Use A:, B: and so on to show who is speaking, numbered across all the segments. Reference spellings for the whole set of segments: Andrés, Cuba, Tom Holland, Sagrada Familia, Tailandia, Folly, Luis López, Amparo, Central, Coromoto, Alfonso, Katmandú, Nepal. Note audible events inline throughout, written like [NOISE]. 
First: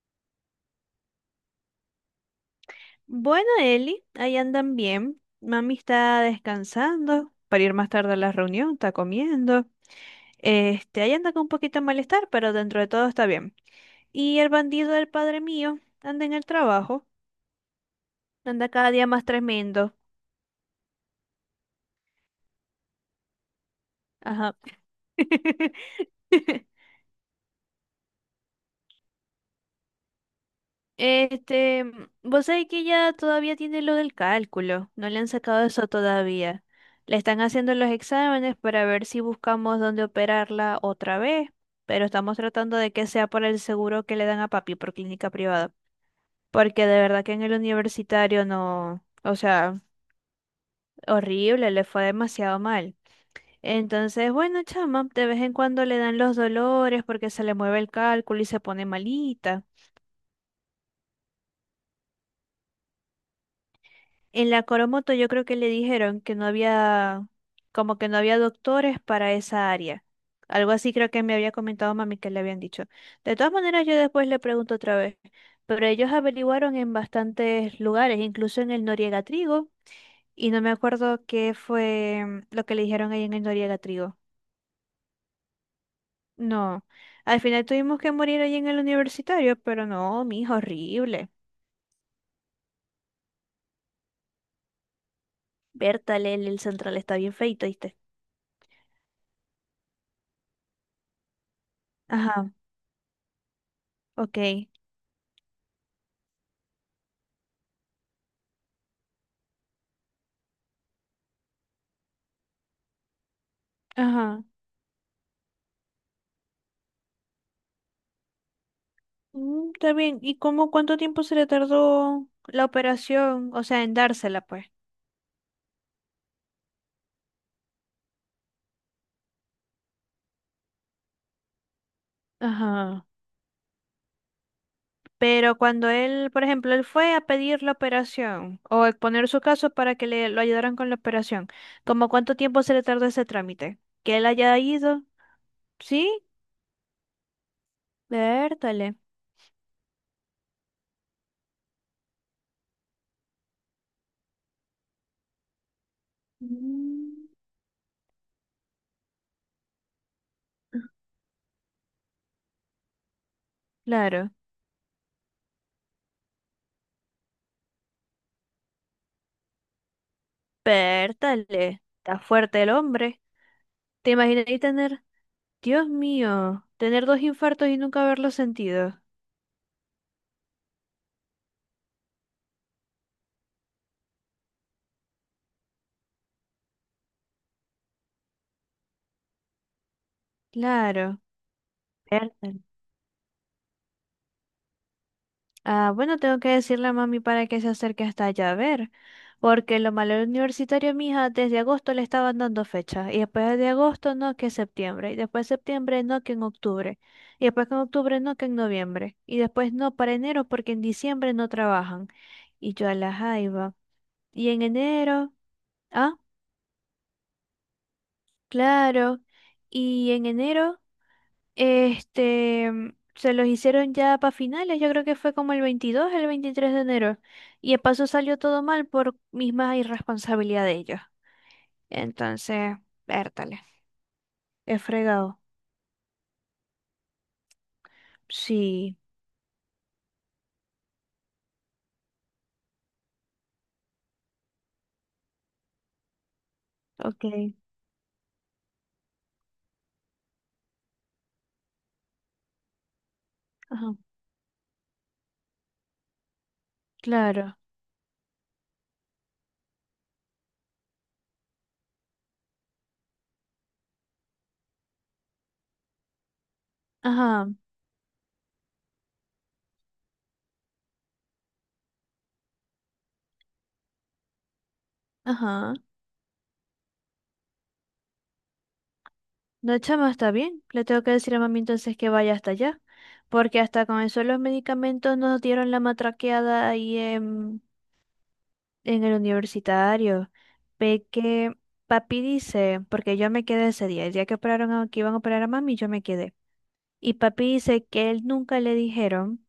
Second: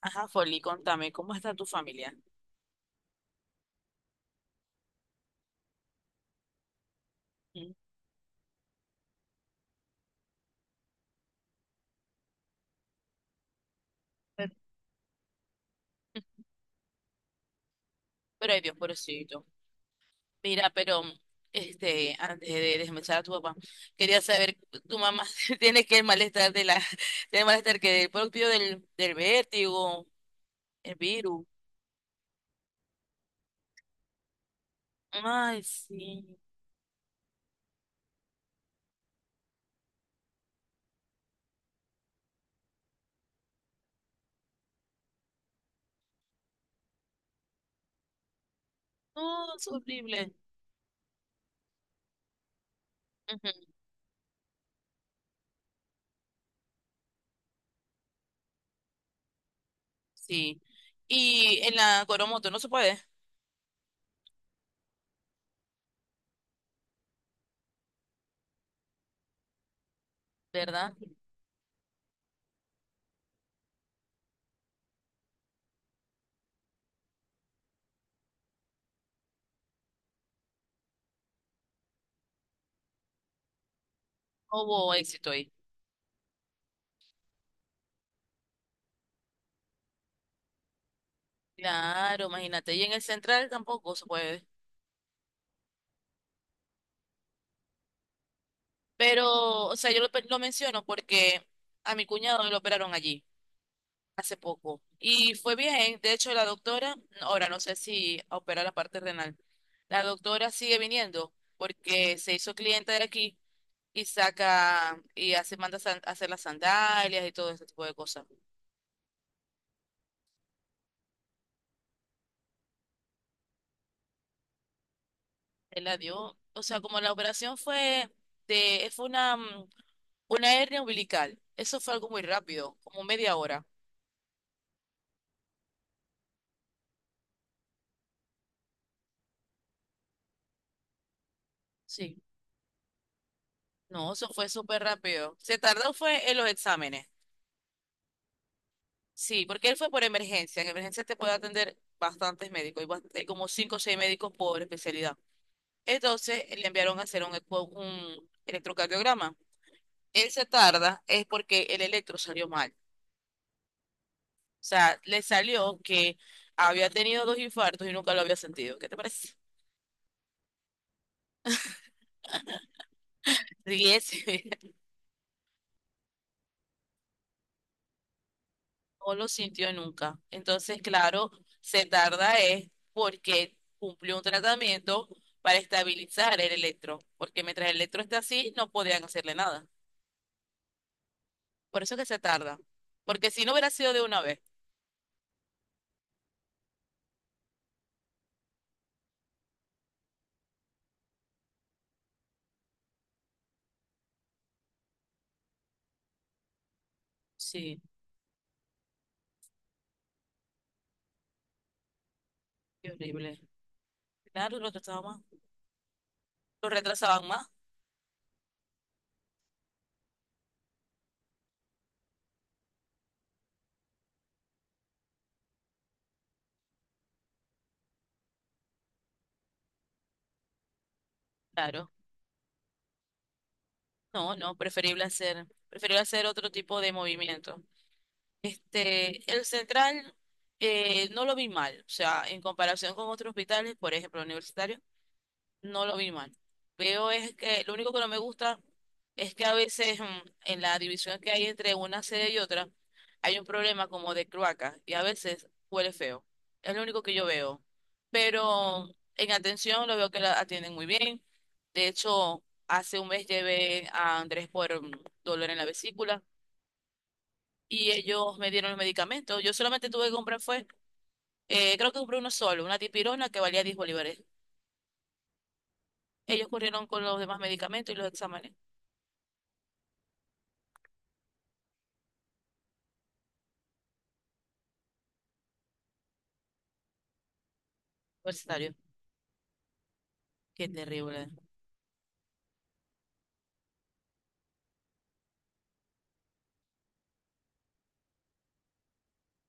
A: Ajá, Folly, contame, ¿cómo está tu familia?
B: Bueno, Eli, ahí andan bien. Mami está descansando para ir
A: Mm.
B: más tarde a la reunión, está comiendo. Este, ahí anda con un poquito de malestar, pero dentro de todo está bien. Y el
A: Pues,
B: bandido del padre mío anda en el trabajo,
A: pero ay
B: anda
A: Dios,
B: cada día más
A: pobrecito.
B: tremendo.
A: Mira, pero este, antes de desmechar a tu papá, quería
B: Ajá.
A: saber, tu mamá [LAUGHS] tiene que el malestar de la,
B: [LAUGHS]
A: tiene el malestar que el propio del vértigo, el virus.
B: Este, vos sabés que ella todavía tiene lo del cálculo, no le han
A: Ay,
B: sacado eso
A: sí.
B: todavía. Le están haciendo los exámenes para ver si buscamos dónde operarla otra vez, pero estamos tratando de que sea por el seguro que le dan a papi por clínica privada, porque de verdad que en el universitario no, o
A: No, es
B: sea,
A: horrible.
B: horrible, le fue demasiado mal.
A: Ujú,
B: Entonces, bueno, chama, de vez en cuando le dan los dolores porque se le mueve el cálculo y se pone malita.
A: sí. Y en la Coromoto no se puede,
B: En la Coromoto yo creo que le dijeron que no había, como que no había doctores para esa área. Algo así
A: ¿verdad?
B: creo que me había comentado mami que le habían dicho. De todas maneras, yo después le pregunto otra vez, pero ellos averiguaron en bastantes lugares, incluso en el Noriega Trigo, y no me acuerdo qué fue lo que le dijeron ahí en el Noriega Trigo.
A: No hubo éxito ahí.
B: No, al final tuvimos que morir ahí en el universitario, pero no, mi hijo, horrible.
A: Claro, imagínate. Y en el Central tampoco se puede.
B: Berta, el central está bien feito, ¿viste?
A: Pero, o sea, yo lo menciono porque a mi cuñado
B: Ajá,
A: lo operaron allí hace
B: ok.
A: poco y fue bien. De hecho, la doctora, ahora no sé si opera la parte renal, la doctora sigue viniendo porque se hizo cliente de aquí y
B: Ajá.
A: saca y hace, manda hacer las sandalias y todo ese tipo de cosas.
B: Mm. Está bien. ¿Y cómo cuánto tiempo se le tardó la operación? O sea, en dársela, pues.
A: Él la dio, o sea, como la operación fue fue una hernia umbilical. Eso fue algo muy rápido, como
B: Ajá.
A: media hora.
B: Pero cuando él, por ejemplo, él fue a pedir la operación o a exponer su caso para que le lo ayudaran con la operación, ¿cómo
A: Sí.
B: cuánto tiempo se le tardó ese trámite?
A: No,
B: Que él
A: eso fue
B: haya
A: súper
B: ido,
A: rápido. Se tardó
B: ¿sí?
A: fue en los exámenes.
B: Vértale.
A: Sí, porque él fue por emergencia. En emergencia te puede atender bastantes médicos, y hay como cinco o seis médicos por especialidad. Entonces le enviaron a hacer
B: Mm.
A: un electrocardiograma. Él se tarda es porque el electro salió mal.
B: Claro,
A: O sea, le salió que había tenido dos infartos y nunca lo había sentido. ¿Qué te parece?
B: vértale. Está fuerte el hombre.
A: Ríes.
B: ¿Te imaginas ahí
A: [LAUGHS]
B: tener, Dios mío, tener dos infartos y nunca haberlo sentido?
A: No lo sintió nunca. Entonces, claro, se tarda es porque cumplió un tratamiento para estabilizar el electro, porque mientras el electro está así, no podían hacerle nada.
B: Claro,
A: Por eso que se tarda,
B: vértale.
A: porque si no hubiera sido de una vez.
B: Ah, bueno, tengo que decirle a mami para que se acerque hasta allá a ver, porque lo malo del universitario, mija, desde agosto le estaban dando fecha, y después de agosto no, que septiembre, y después septiembre no, que en octubre, y después que
A: Sí,
B: en octubre no, que en noviembre, y después no para enero porque en diciembre no trabajan, y yo
A: qué
B: a la
A: horrible.
B: jaiba, y
A: Claro,
B: en
A: lo retrasaban
B: enero,
A: más.
B: ah,
A: Lo retrasaban más,
B: claro, y en enero. Este, se los hicieron ya para finales, yo creo que fue como el 22, el 23 de enero. Y de paso salió todo mal por misma irresponsabilidad de ellos.
A: claro.
B: Entonces, vértale,
A: No, no,
B: es fregado.
A: preferible hacer otro tipo de movimiento.
B: Sí,
A: Este, el Central no lo vi mal, o sea, en comparación con otros hospitales, por ejemplo, universitarios, no lo vi mal. Veo
B: ok,
A: es que lo único que no me gusta es que a veces en la división que hay entre una sede y otra hay un problema
B: ajá,
A: como de cloaca y a veces huele feo. Es lo único que yo
B: claro,
A: veo. Pero en atención lo veo que la atienden muy bien. De hecho, hace un mes llevé a Andrés por dolor en la vesícula
B: ajá,
A: y ellos me dieron los medicamentos. Yo solamente tuve que comprar fue, creo que compré uno solo, una dipirona que valía 10 bolívares.
B: ajá.
A: Ellos corrieron con los demás medicamentos y los exámenes.
B: No, chama, está bien. Le tengo que decir a mami entonces que vaya hasta allá. Porque hasta con eso los medicamentos nos dieron la matraqueada ahí
A: Universitario.
B: en el universitario,
A: Qué
B: ve
A: terrible.
B: que papi dice, porque yo me quedé ese día, el día que operaron a, que iban a operar a mami, yo me quedé. Y papi dice que él nunca le dijeron,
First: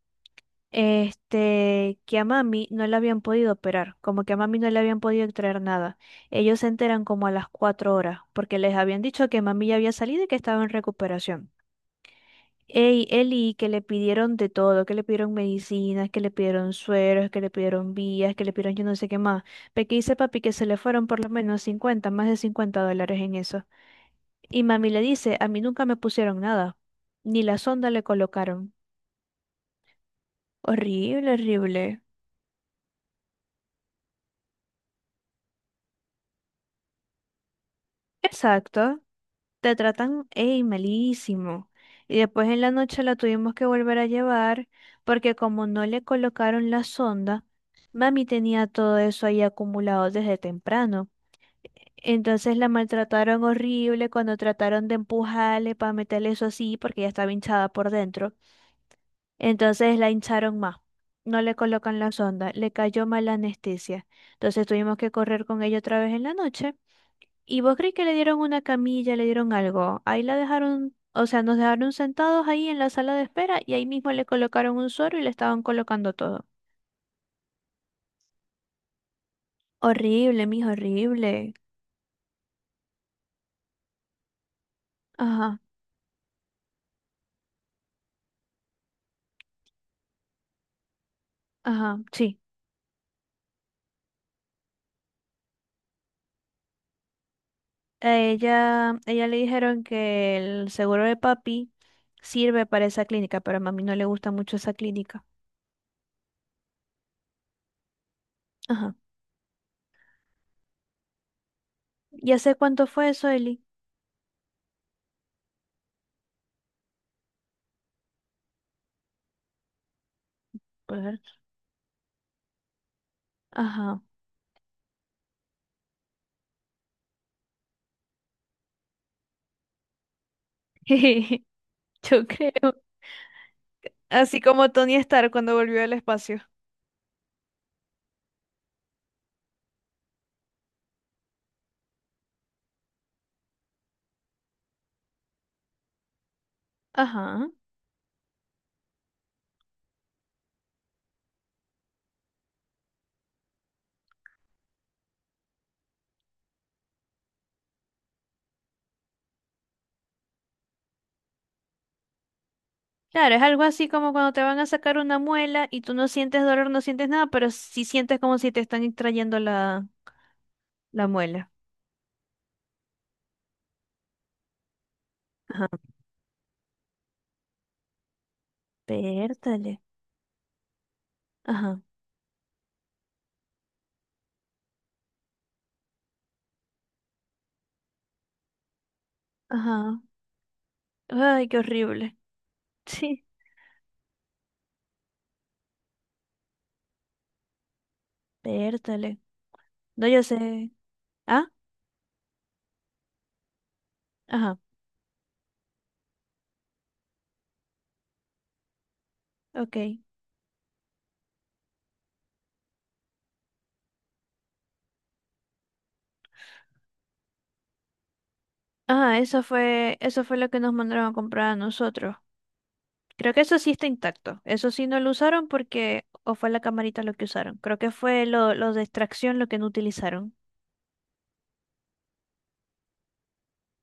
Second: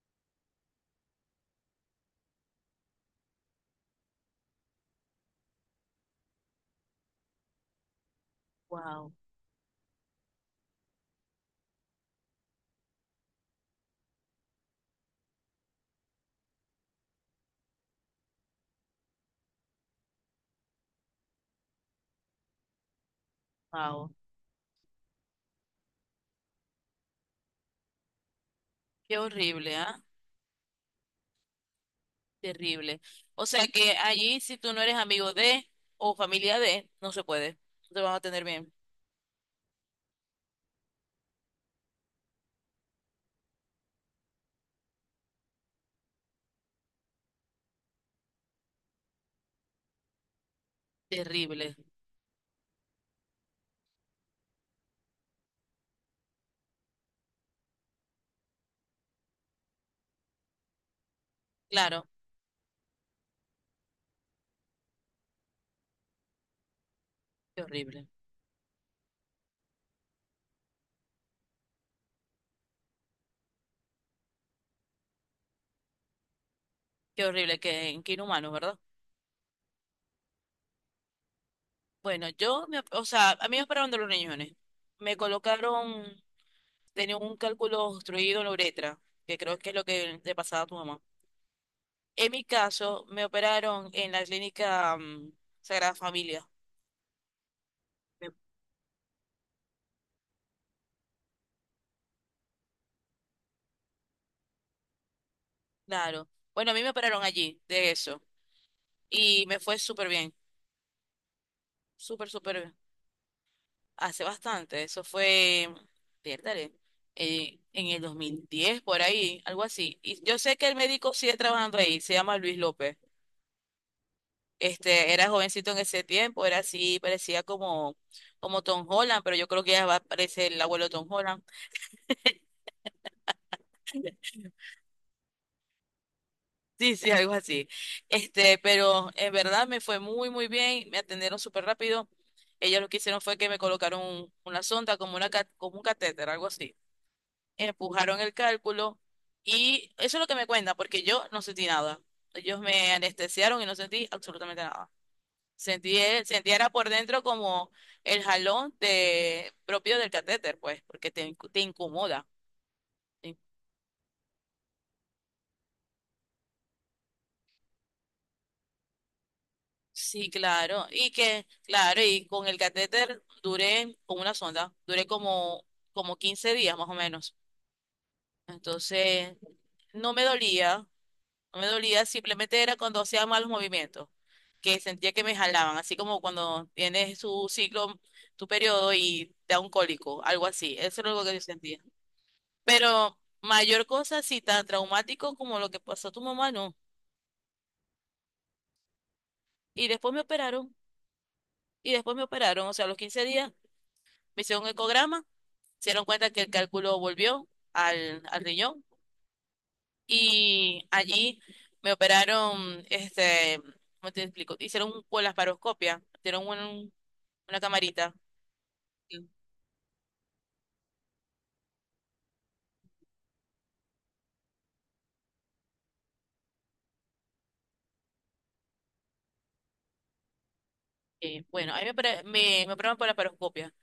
B: este, que a mami no le habían podido operar, como que a mami no le habían podido extraer nada. Ellos se enteran como a las 4 horas, porque les habían
A: Wow,
B: dicho que mami ya había salido y que estaba en recuperación. Ey, Eli, que le pidieron de todo, que le pidieron medicinas, que le pidieron sueros, que le pidieron vías, que le pidieron yo no sé qué más. Pero que dice papi que se le fueron por lo menos 50, más de $50 en eso.
A: wow.
B: Y mami le dice, a mí nunca me pusieron nada, ni la sonda le colocaron.
A: Qué horrible, ¿ah?
B: Horrible, horrible.
A: Terrible. O sea que allí, si tú no eres amigo de o familia de, no se puede. No te van a tener bien.
B: Exacto. Te tratan, ey, malísimo. Y después en la noche la tuvimos que volver a llevar porque como no le colocaron la sonda, mami tenía todo eso ahí acumulado desde temprano.
A: Terrible.
B: Entonces la maltrataron horrible cuando trataron de empujarle para meterle eso así porque ya estaba hinchada por dentro. Entonces la hincharon más. No le colocan
A: Claro,
B: la sonda, le cayó mal la anestesia. Entonces tuvimos que correr con ella otra vez en la noche. ¿Y
A: qué
B: vos crees que
A: horrible.
B: le dieron una camilla, le dieron algo? Ahí la dejaron, o sea, nos dejaron sentados ahí en la sala de espera y ahí mismo le colocaron un suero y le estaban colocando todo.
A: Qué horrible, qué, qué inhumano, ¿verdad?
B: Horrible, mijo, horrible.
A: Bueno, o sea, a mí me operaron de los riñones. Me
B: Ajá,
A: colocaron, tenía un cálculo obstruido en la uretra, que creo que es lo que le pasaba a tu mamá.
B: ajá,
A: En
B: sí.
A: mi caso, me operaron en la clínica Sagrada Familia.
B: A ella le dijeron que el seguro de papi sirve para esa clínica, pero a mami no le gusta mucho esa clínica.
A: Claro. Bueno, a mí me operaron allí de eso
B: Ajá.
A: y me fue súper bien, súper,
B: ¿Ya
A: súper
B: sé
A: bien.
B: cuánto fue eso, Eli?
A: Hace bastante, eso fue, piérdale, en el 2010 por ahí, algo así. Y yo sé que el médico
B: Pues,
A: sigue trabajando ahí, se llama Luis López.
B: ajá.
A: Este, era jovencito en ese tiempo, era así, parecía como Tom Holland, pero yo creo que ya va a parecer el abuelo de Tom Holland.
B: [LAUGHS] Yo creo. Así como Tony Stark cuando volvió al espacio.
A: Sí, sí, algo así. Este, pero en verdad me fue muy, muy bien, me atendieron súper rápido. Ellos lo que hicieron fue que me colocaron una sonda como como un catéter, algo así.
B: Ajá.
A: Empujaron el cálculo y eso es lo que me cuenta, porque yo no sentí nada. Ellos me anestesiaron y no sentí absolutamente nada. Sentí, sentí era por dentro como el jalón propio del catéter, pues, porque te incomoda.
B: Claro, es algo así como cuando te van a sacar una muela y tú no sientes dolor, no sientes nada, pero sí sientes como si te están extrayendo la,
A: Sí, claro.
B: la
A: Y que,
B: muela.
A: claro, y con el catéter duré, con una sonda, duré
B: Ajá,
A: como 15 días más o menos. Entonces,
B: pértale.
A: no me dolía, no me
B: Ajá,
A: dolía, simplemente era cuando hacía malos movimientos, que sentía que me jalaban, así como cuando tienes tu ciclo, tu periodo y te da un
B: ajá.
A: cólico, algo así. Eso es lo que yo
B: Ay, qué
A: sentía.
B: horrible. [LAUGHS]
A: Pero
B: Sí,
A: mayor cosa, sí, tan traumático como lo que pasó a tu mamá, no.
B: pértale.
A: Y
B: No,
A: después me
B: yo sé.
A: operaron,
B: Ah,
A: y después me operaron, o sea, a los 15 días me
B: ajá,
A: hicieron un ecograma. Se dieron cuenta que el cálculo volvió al riñón
B: ok.
A: y allí me operaron, este, ¿cómo te explico? Con la paroscopia, una camarita.
B: Ajá,
A: Sí.
B: eso fue lo que nos mandaron a comprar a nosotros. Creo que eso sí está intacto. Eso sí no lo usaron porque, o fue la camarita lo que usaron. Creo que fue lo de extracción lo que no utilizaron.
A: Bueno, ahí me operaron por la paroscopia.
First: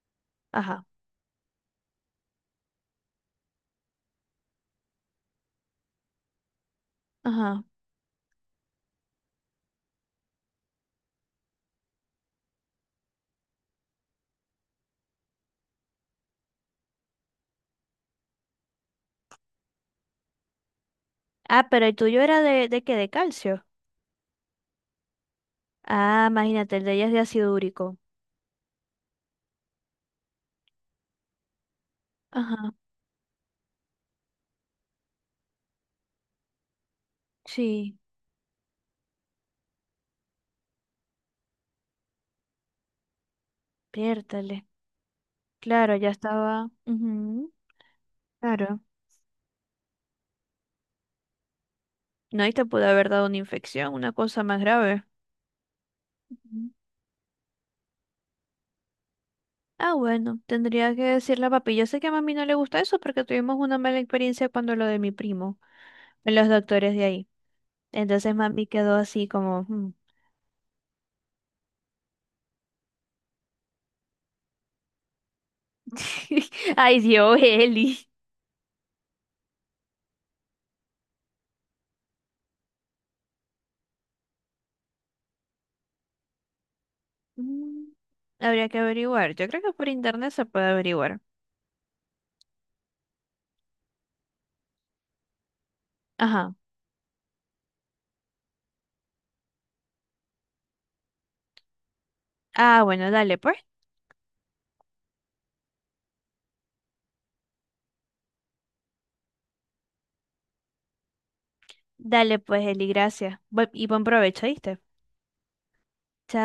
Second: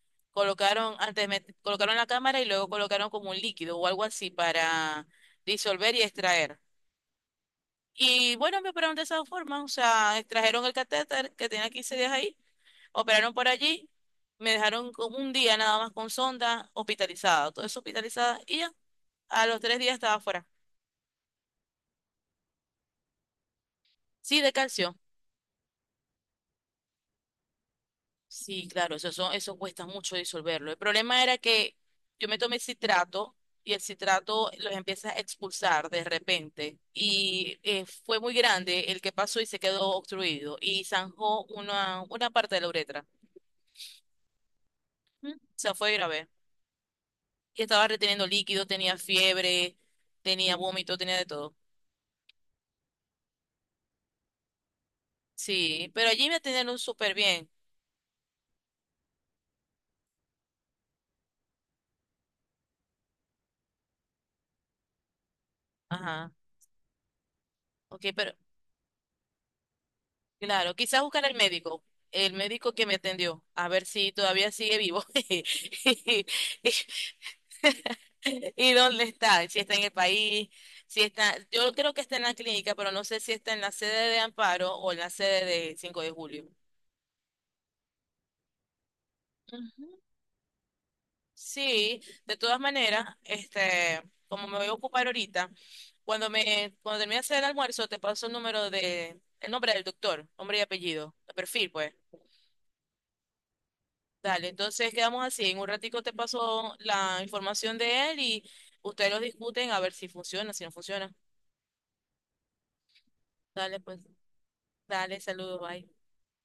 B: Ajá,
A: Colocaron, antes me colocaron la cámara y luego colocaron como un líquido o algo así para disolver y extraer.
B: ajá.
A: Y bueno, me operaron de esa forma, o sea, extrajeron el catéter que tenía 15 días ahí, operaron por allí, me dejaron con un día nada más con sonda, hospitalizada, todo eso hospitalizada, y ya, a los 3 días estaba fuera.
B: Ah, pero el tuyo era de qué, de calcio.
A: Sí, de calcio.
B: Ah, imagínate, el de ella es de ácido úrico.
A: Sí, claro, eso, eso cuesta mucho disolverlo. El problema era que yo me tomé
B: Ajá,
A: citrato y el citrato los empieza a expulsar de repente. Y
B: sí.
A: fue muy grande el que pasó y se quedó obstruido y zanjó una parte de la uretra.
B: Piértale.
A: Ujú. O sea, fue
B: Claro, ya
A: grave.
B: estaba. Ujú,
A: Y estaba reteniendo líquido,
B: claro.
A: tenía fiebre, tenía vómito, tenía de todo.
B: No, y te pudo haber dado una infección, una cosa más grave.
A: Sí, pero allí me
B: Ujú.
A: atendieron súper bien.
B: Ah, bueno, tendría que decirle a papi. Yo sé que a mami no le gusta eso porque tuvimos una mala experiencia cuando lo de mi primo,
A: Ajá.
B: en los doctores de ahí.
A: Ok, pero
B: Entonces mami quedó así como, "Mm.
A: claro, quizás buscar al médico, el médico que me atendió, a ver si todavía sigue vivo. [LAUGHS]
B: [LAUGHS] Ay, Dios, Eli.
A: ¿Y dónde está? Si está en el país, si está, yo creo que está en la clínica, pero no sé si está en la sede de Amparo o en la sede de 5 de Julio.
B: mm, Habría que averiguar. Yo creo que
A: Ujú.
B: por internet se puede averiguar.
A: Sí, de todas maneras, este, como me voy a ocupar ahorita,
B: Ajá.
A: cuando termine de hacer el almuerzo, te paso el nombre del doctor, nombre y apellido, el perfil, pues.
B: Ah, bueno, dale pues.
A: Dale, entonces quedamos así. En un ratico te paso la información de él y ustedes lo discuten a ver si funciona, si no funciona.
B: Dale pues, Eli, gracias. Bu-
A: Dale,
B: Y
A: pues,
B: buen provecho, ¿viste?
A: dale, saludos, bye.
B: Chao.